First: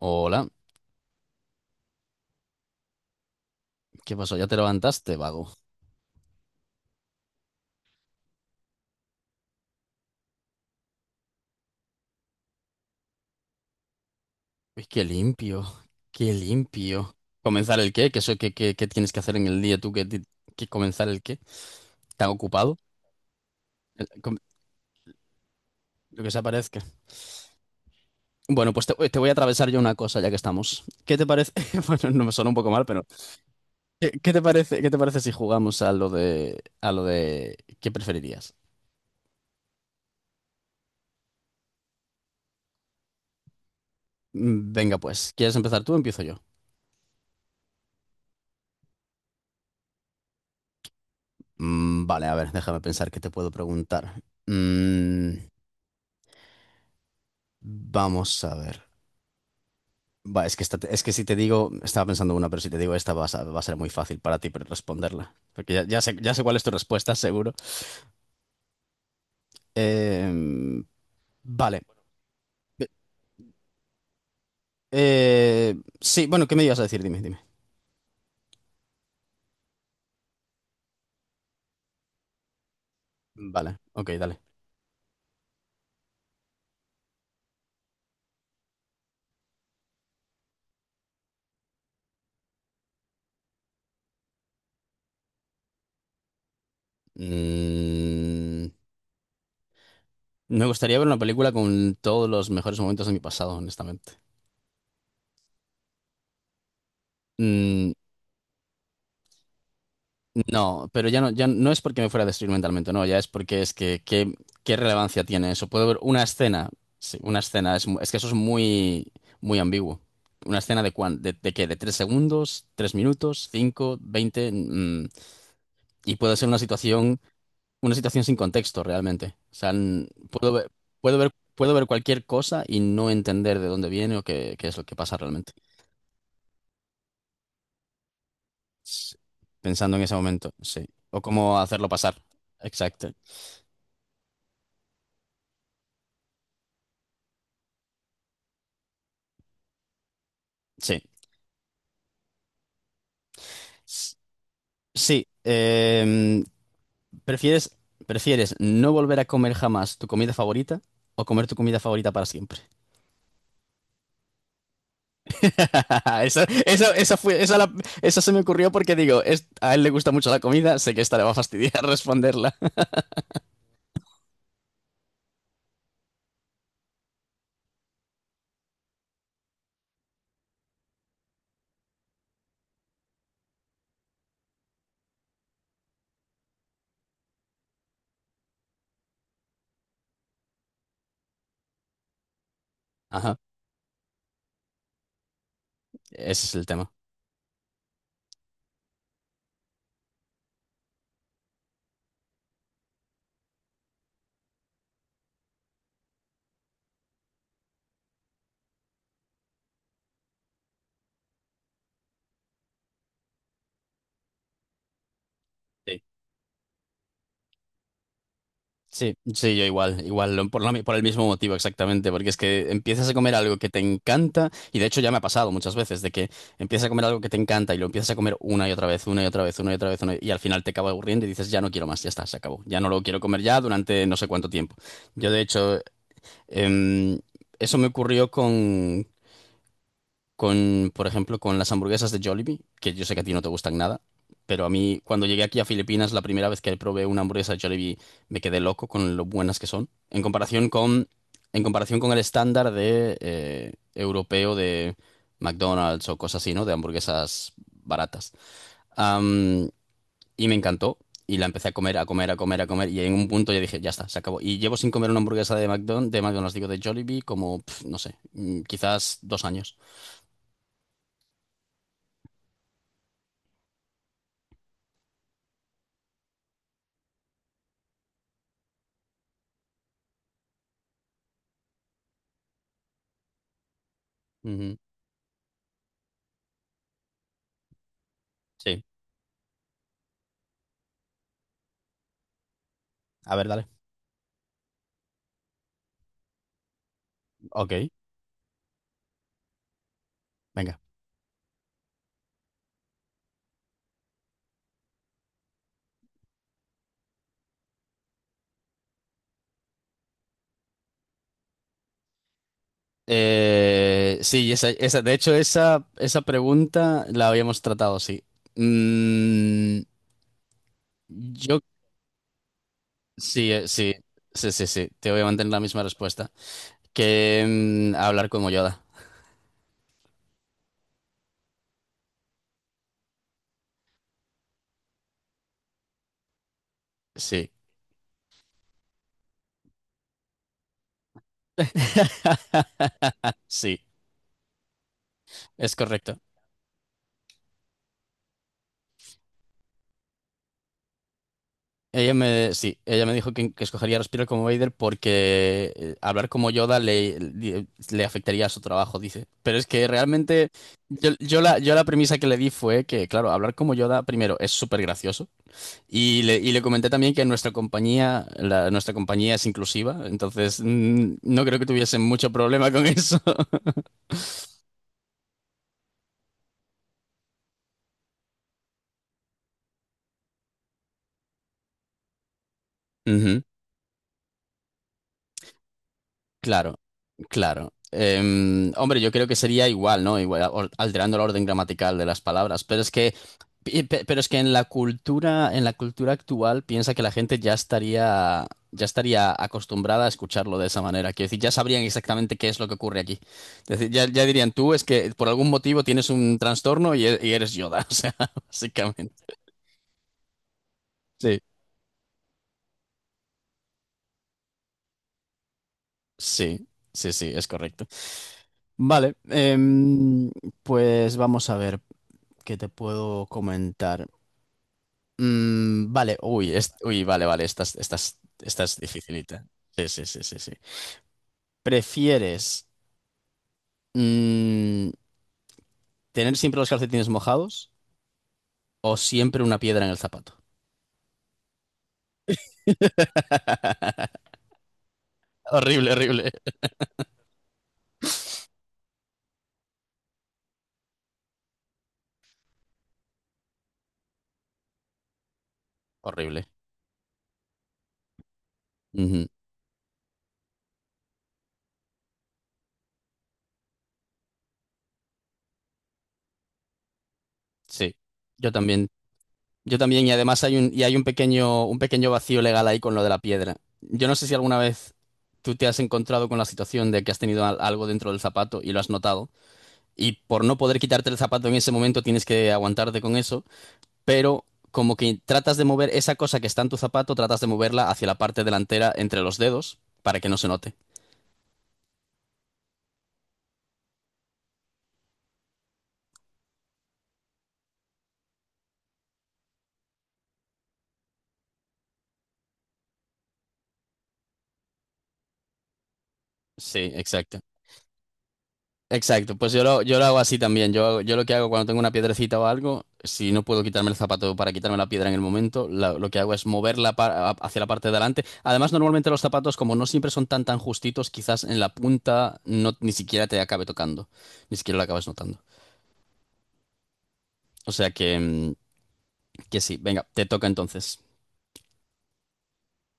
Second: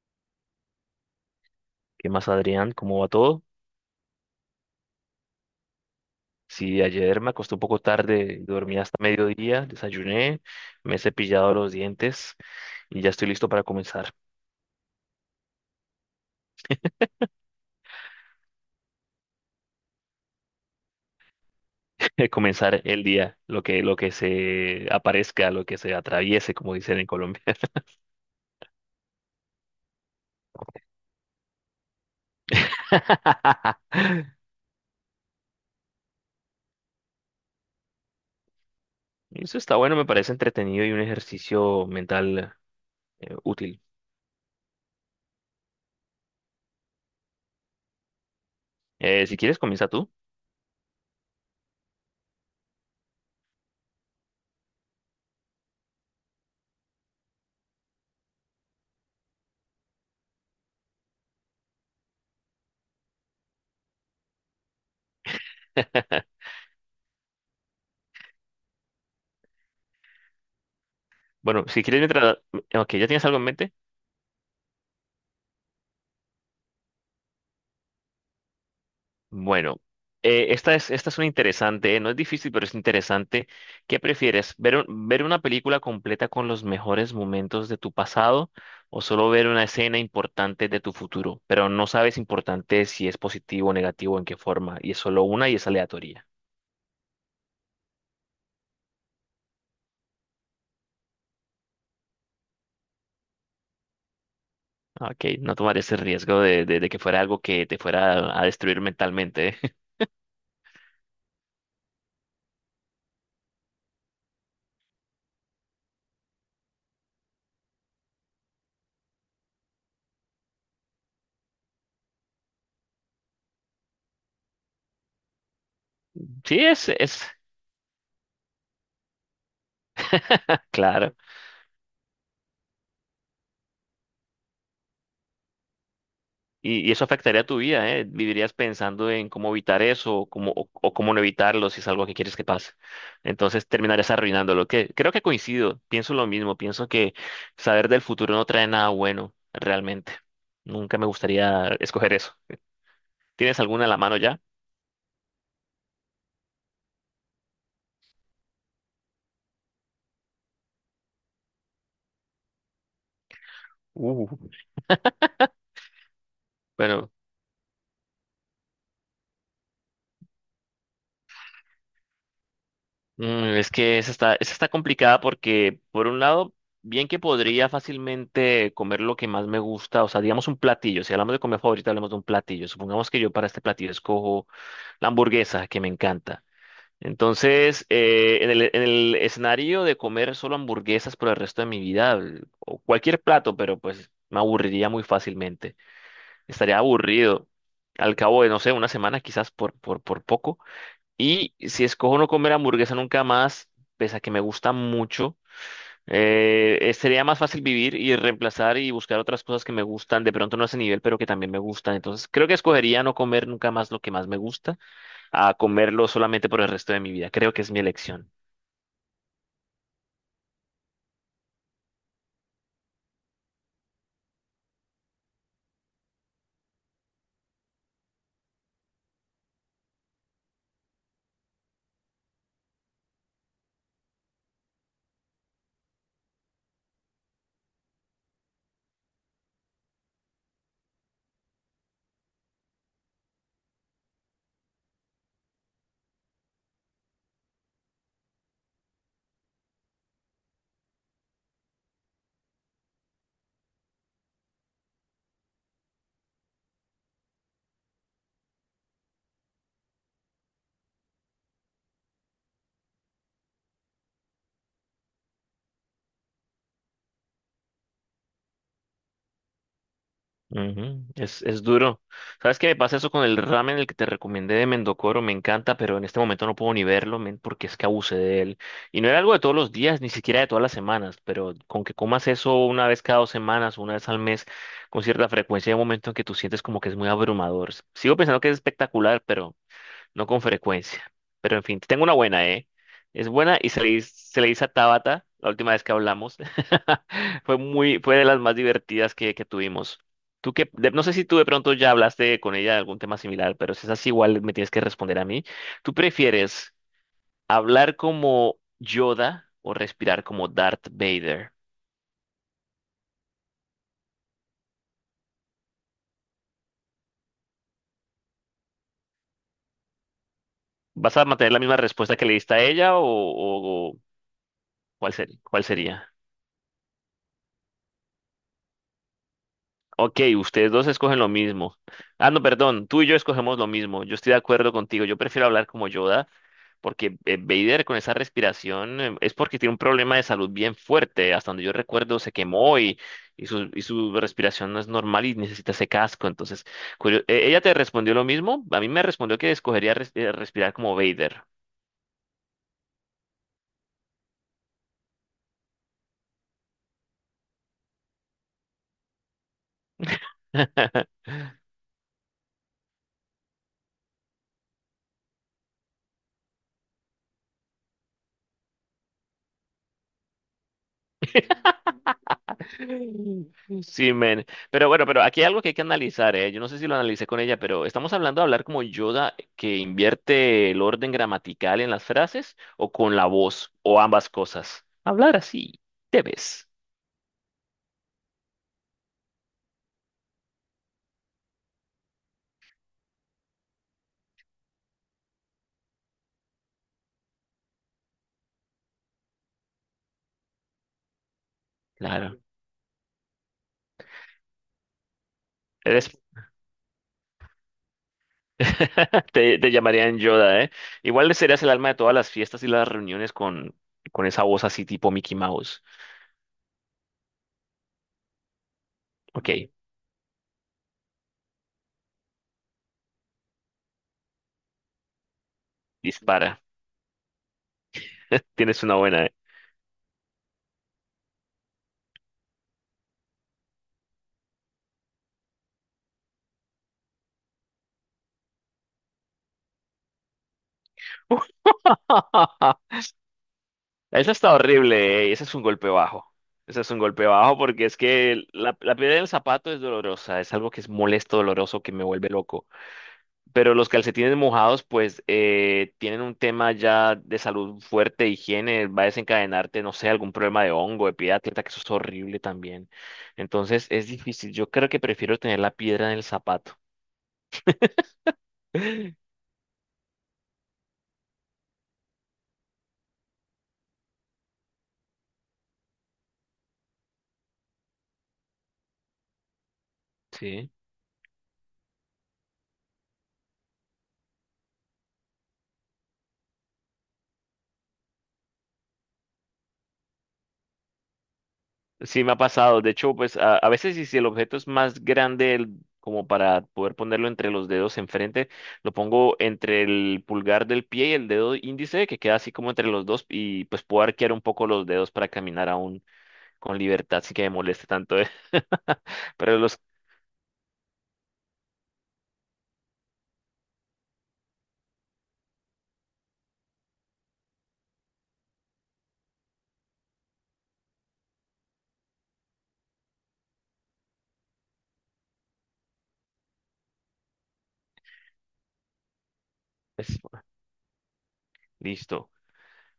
Hola, ¿Qué más, Adrián? ¿Cómo va todo? ¿qué pasó? ¿Ya te levantaste, vago? Sí, ayer me acosté un poco tarde, dormí hasta mediodía, desayuné, me he cepillado los dientes y ya estoy listo para comenzar, Uy, qué limpio, qué limpio. ¿Comenzar el qué? ¿Qué, qué tienes que hacer en el día tú? ¿Qué comenzar el qué? ¿Tan ocupado? comenzar el día, lo que, lo El- que com- se aparezca, lo que se Lo que se atraviese, como aparezca. dicen en Colombia. Bueno, pues te, te voy a atravesar yo una cosa ya que estamos. ¿Qué te parece? Bueno, no me suena un poco mal, pero ¿qué te parece, qué te parece si jugamos a a lo de ¿qué preferirías? Eso está bueno, me parece entretenido y un ejercicio mental útil. Venga, pues, ¿quieres empezar tú o empiezo yo? Si quieres, comienza tú. Vale, a ver, déjame pensar qué te puedo preguntar. Mm, Vamos a ver. Va, es que si te digo, estaba pensando una, pero si te digo esta va a, va a ser muy fácil para ti responderla. Porque ya sé cuál es tu respuesta, seguro. Eh, Bueno, vale. si quieres, mientras. Ok, ¿ya tienes algo en mente? Eh, sí, bueno, ¿qué me ibas a decir? Dime, dime. Bueno, esta es una interesante, ¿eh? No es difícil, pero es interesante. Vale, ¿Qué ok, dale. prefieres? ¿Ver, ver una película completa con los mejores momentos de tu pasado o solo ver una escena importante de tu futuro? Pero no sabes importante si es positivo o negativo, en qué forma, y es solo una y es aleatoria. Mm, Me gustaría ver una película con todos los mejores momentos de mi pasado, honestamente. Ah, ok, no tomar ese riesgo de, de que fuera algo que te Mm, fuera a destruir mentalmente, ¿eh? No, pero ya no, ya no es porque me fuera a destruir mentalmente, no, ya es porque es que qué, qué relevancia tiene eso. Puedo ver una escena, sí, una escena, es que eso es muy, muy ambiguo. Una escena de de qué, de tres segundos, tres minutos, cinco, veinte, y puede ser Sí, es, es una situación sin contexto realmente. O sea, puedo ver, claro. puedo ver, puedo ver cualquier cosa y no entender de dónde viene o qué, qué es lo que pasa realmente. Y eso afectaría tu vida, ¿eh? Vivirías pensando S- en cómo evitar Pensando en ese eso o momento, cómo, o, sí. o cómo no O cómo evitarlo si hacerlo es algo pasar. que quieres que pase. Exacto. Entonces terminarías arruinándolo. Que creo que coincido, pienso lo mismo, pienso que saber del futuro no trae nada bueno, realmente. Nunca Sí. me gustaría escoger eso. ¿Tienes alguna en la mano ya? Sí, ¿prefieres, ¿prefieres no volver a comer jamás tu comida favorita o comer tu comida favorita para siempre? Uh, Esa, esa, Bueno, esa fue, esa, la- Esa se me ocurrió porque digo, a él le gusta mucho la comida, sé que esta le va a fastidiar responderla. Es que esa está complicada porque, por un lado, bien que podría fácilmente comer lo que más me gusta, o sea, digamos un platillo, si hablamos de comida favorita, hablamos de un platillo. Supongamos que yo para este platillo escojo la hamburguesa, que me encanta. Entonces, en el escenario de comer solo hamburguesas por el resto de mi vida, o cualquier Ajá, plato, pero pues me aburriría muy fácilmente. ese es el Estaría tema. aburrido al cabo de, no sé, una semana quizás por poco. Y si escojo no comer hamburguesa nunca más, pese a que me gusta mucho, sería más fácil vivir y reemplazar y buscar otras cosas que me gustan, de pronto no a ese nivel, pero que también me gustan. Entonces, creo que escogería no comer nunca más lo que más me gusta a comerlo solamente por el resto de mi vida. Creo que es mi elección. Sí, sí, yo igual, igual, por el mismo motivo exactamente, porque es que empiezas a comer algo que te encanta, y de hecho ya me ha pasado muchas veces, de que empiezas a comer algo que te encanta y lo empiezas a comer una y otra vez, una y otra vez, una y otra vez, una y al final te acaba aburriendo y dices, ya no quiero más, ya está, se acabó, ya no lo quiero comer ya durante no sé cuánto tiempo. Yo de hecho, em, eso me ocurrió con, por ejemplo, con las hamburguesas de Jollibee, que yo sé que a ti no te gustan nada, pero a mí cuando llegué aquí a Filipinas, la primera vez que probé una hamburguesa de Jollibee, me quedé loco con lo buenas que son, en comparación con el estándar de europeo de McDonald's o cosas así, ¿no? De hamburguesas baratas. Am, y me encantó. Y la empecé a comer, a comer, a comer, a comer. Y en un punto ya dije, ya está, se acabó. Y llevo sin comer una hamburguesa de McDonald's, digo, de Jollibee, como, pf, no sé, quizás dos años. Ujú. Es duro. ¿Sabes qué me pasa eso con el ramen, el que te recomendé de Mendocoro? Me encanta, pero en este momento no puedo ni verlo, men, porque es que abusé de él. Y no era algo de todos los días, ni siquiera de todas las semanas, pero con que comas eso una vez cada 2 semanas, una vez al mes, Ujú. con cierta frecuencia, hay un momento en que tú sientes como que es muy abrumador. Sigo pensando que es Sí. espectacular, pero no con frecuencia. Pero en fin, te tengo una buena, ¿eh? Es A ver, buena dale. y se le, se le dice a Tabata la última vez que hablamos. Fue Ok, muy, fue de las más divertidas que tuvimos. Tú que, venga. No sé si tú de pronto ya hablaste con ella de algún tema similar, pero si es así, igual me tienes que responder a mí. ¿Tú prefieres hablar como Yoda o respirar como Darth Vader? Sí, esa, de hecho, esa pregunta la habíamos tratado, sí. Mm, ¿Vas a mantener la yo, misma respuesta que le diste a ella o, sí, o- sí, o sí, sí, sí, te cuál voy a sería? mantener la ¿Cuál misma sería? respuesta. Que hablar como Yoda, Ok, ustedes dos escogen lo mismo. Ah, no, perdón, tú y yo escogemos lo mismo. Yo estoy de acuerdo contigo. Yo prefiero hablar como Yoda porque sí. Vader con esa respiración es porque tiene un problema de salud bien fuerte. Hasta donde yo recuerdo se quemó y, y, su, y Sí, su respiración no es normal y necesita es ese correcto. casco. Entonces, ella te respondió lo mismo. A mí me respondió que escogería respirar como Vader. Ella me, sí, ella me dijo que escogería respirar como Vader porque hablar como Yoda le afectaría a su trabajo, dice. Pero es que realmente yo la premisa que le di fue que, claro, hablar como Yoda, primero, es súper gracioso. Y y le comenté también que nuestra compañía, nuestra compañía es inclusiva, entonces no creo que tuviesen mucho problema con eso. Sí, men. Pero bueno, pero aquí hay algo que hay que analizar, ¿eh? Yo no sé si lo analicé con ella, pero ¿estamos hablando de hablar como Yoda, que invierte el orden gramatical en las frases, o con la Ujú. voz, o ambas cosas? Hablar así, debes. Claro, claro. Em, hombre, yo creo que sería igual, ¿no? Igual, alterando el orden gramatical de las palabras, pero es que, pero es que en la cultura actual, piensa que la gente ya estaría acostumbrada a escucharlo de esa manera. Quiero decir, ya sabrían exactamente Claro. qué es lo que ocurre aquí. Es decir, ya, ya dirían, tú es que por algún motivo tienes Eres. un trastorno y, y eres Yoda, o sea, básicamente. Te llamarían Yoda, ¿eh? Igual le Sí, serías el alma de todas las fiestas y las reuniones con esa voz así tipo Mickey Mouse. sí, sí, sí, es correcto. Vale, Ok, em, pues vamos a ver. ¿Qué te puedo comentar? Mm, vale, uy, dispara. es- uy, vale, Vale, esta, esta es Tienes una buena, ¿eh? dificilita. Sí, sí, sí, sí, sí. ¿Prefieres mm, tener siempre los calcetines mojados o siempre una piedra en el zapato? Eso está horrible, ese es un Horrible, golpe bajo. horrible. Ese es un golpe bajo porque es que la piedra del zapato es dolorosa, es algo que es molesto, doloroso, que me vuelve loco. Pero los calcetines mojados, pues, tienen un Horrible. tema ya de salud fuerte, higiene, va a Ujú. desencadenarte, no sé, algún problema de hongo, de piedra, atleta, que eso es horrible también. Entonces es difícil. Yo creo que prefiero tener la piedra en el zapato. Sí, yo también. Yo también, y además hay un pequeño vacío legal ahí con lo de la piedra. Yo no sé si alguna vez tú te has encontrado con la situación de que has tenido algo dentro del zapato y lo has notado. Y por no Sí. poder quitarte el zapato en ese momento tienes que aguantarte con eso, pero como que tratas de mover esa cosa que está en tu zapato, tratas de moverla hacia la parte delantera entre los dedos para que no se note. Sí, me ha pasado. De hecho, pues a veces y si el objeto es más grande, como para poder ponerlo entre los dedos enfrente, lo pongo entre el pulgar del pie y el dedo índice, que queda así como entre los dos, y pues puedo arquear un poco los dedos para caminar aún con Sí, libertad sin exacto. que me moleste tanto. ¿Eh? Exacto, pues Pero los... yo lo hago así también. Yo lo que hago cuando tengo una piedrecita o algo, si no puedo quitarme el zapato para quitarme la piedra en el momento, lo que hago es moverla hacia la parte de adelante. Además, normalmente los zapatos, como no siempre son tan tan justitos, quizás en la punta no, ni siquiera te acabe tocando, ni siquiera lo acabas notando. O sea que, que sí, venga, te Pues, toca entonces. listo.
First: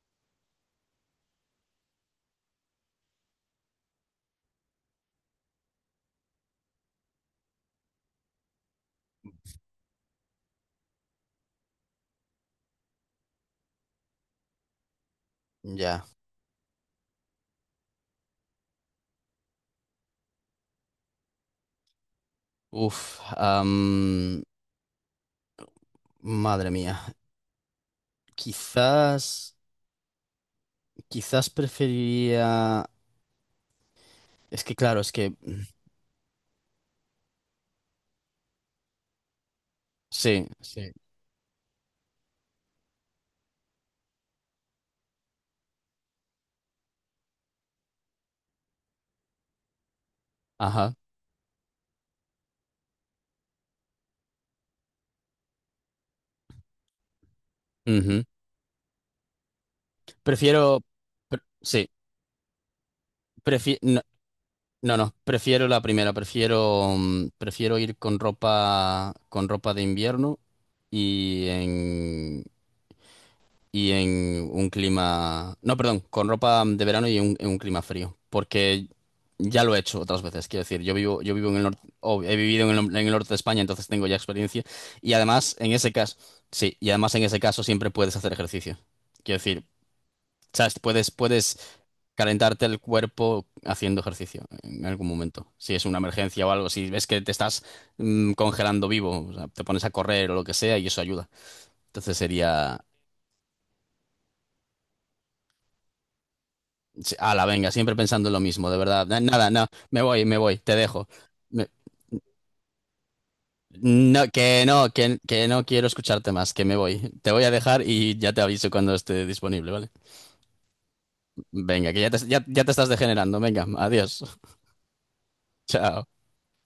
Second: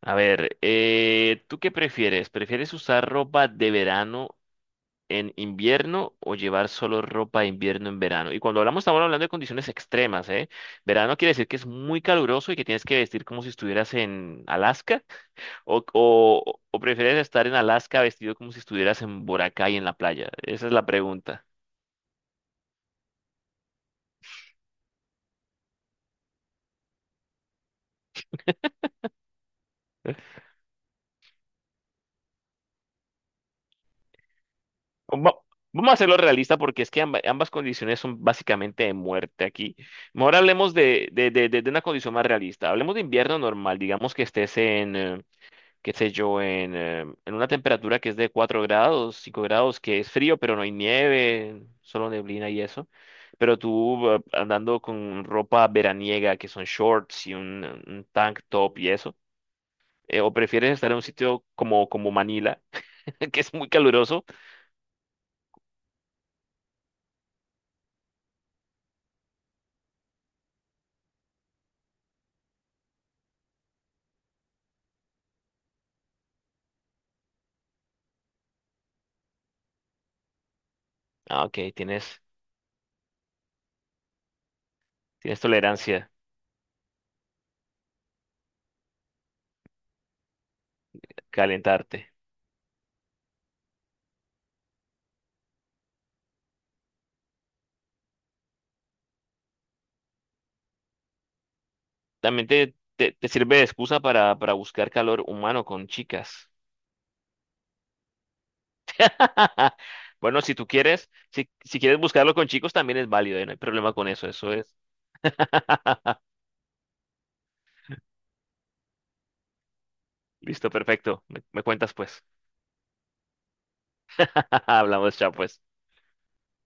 A ver, ¿tú qué prefieres? ¿Prefieres usar ropa de verano en invierno o llevar solo ropa de invierno en verano? Y cuando hablamos, estamos hablando de condiciones extremas, ¿eh? Verano quiere decir que es muy caluroso y que tienes que vestir como si estuvieras en Alaska, o, Ya. o prefieres estar en Alaska vestido como si estuvieras en Boracay en la playa. Esa es la pregunta. Uf. Madre mía. Quizás. Quizás preferiría. Es que claro, es que. Va- Mm, Vamos a hacerlo realista porque es que ambas condiciones son básicamente de muerte aquí. Mejor Sí, hablemos sí. De, de una condición más realista. Hablemos de invierno normal, digamos que estés en, qué sé yo, en, en una temperatura que es de 4 grados, 5 grados, que es frío, pero no hay Ajá. nieve, solo neblina y eso. Pero tú andando con ropa veraniega, que son shorts y un Ujú. tank top y eso. ¿O prefieres Prefiero. estar en un sitio Sí. como, como Manila que es muy No, caluroso? no, no, prefiero la primera. Prefiero. Prefiero ir con ropa. Con ropa de invierno. Y en. Y en un clima... No, perdón, con ropa de verano y en un clima frío. Porque ya lo he hecho otras veces. Quiero decir, yo Ah, vivo en el ok, norte, tienes, o he vivido en en el norte de España, entonces tengo ya experiencia. Y tienes además, en ese tolerancia caso, sí, y además en ese caso siempre puedes hacer ejercicio. Quiero decir, sabes, a puedes calentarte. calentarte el cuerpo haciendo ejercicio en algún momento. Si es una emergencia o algo, si ves que te estás congelando vivo, o sea, te pones a correr o lo que sea y eso ayuda. Entonces También te, sería te sirve de excusa para buscar calor humano con chicas. sí, ala, venga, siempre pensando en lo mismo, de verdad. Nada, no, me Bueno, si voy, tú te dejo. quieres, si, Me- si quieres buscarlo con chicos, también es válido, ¿eh? No hay problema con eso, No, eso es. Que no quiero escucharte más, que me voy. Te voy a dejar y ya te aviso cuando esté disponible, ¿vale? Listo, perfecto. Me Venga, cuentas que ya pues. Ya te estás degenerando, venga, adiós. Hablamos, chao pues. Chao.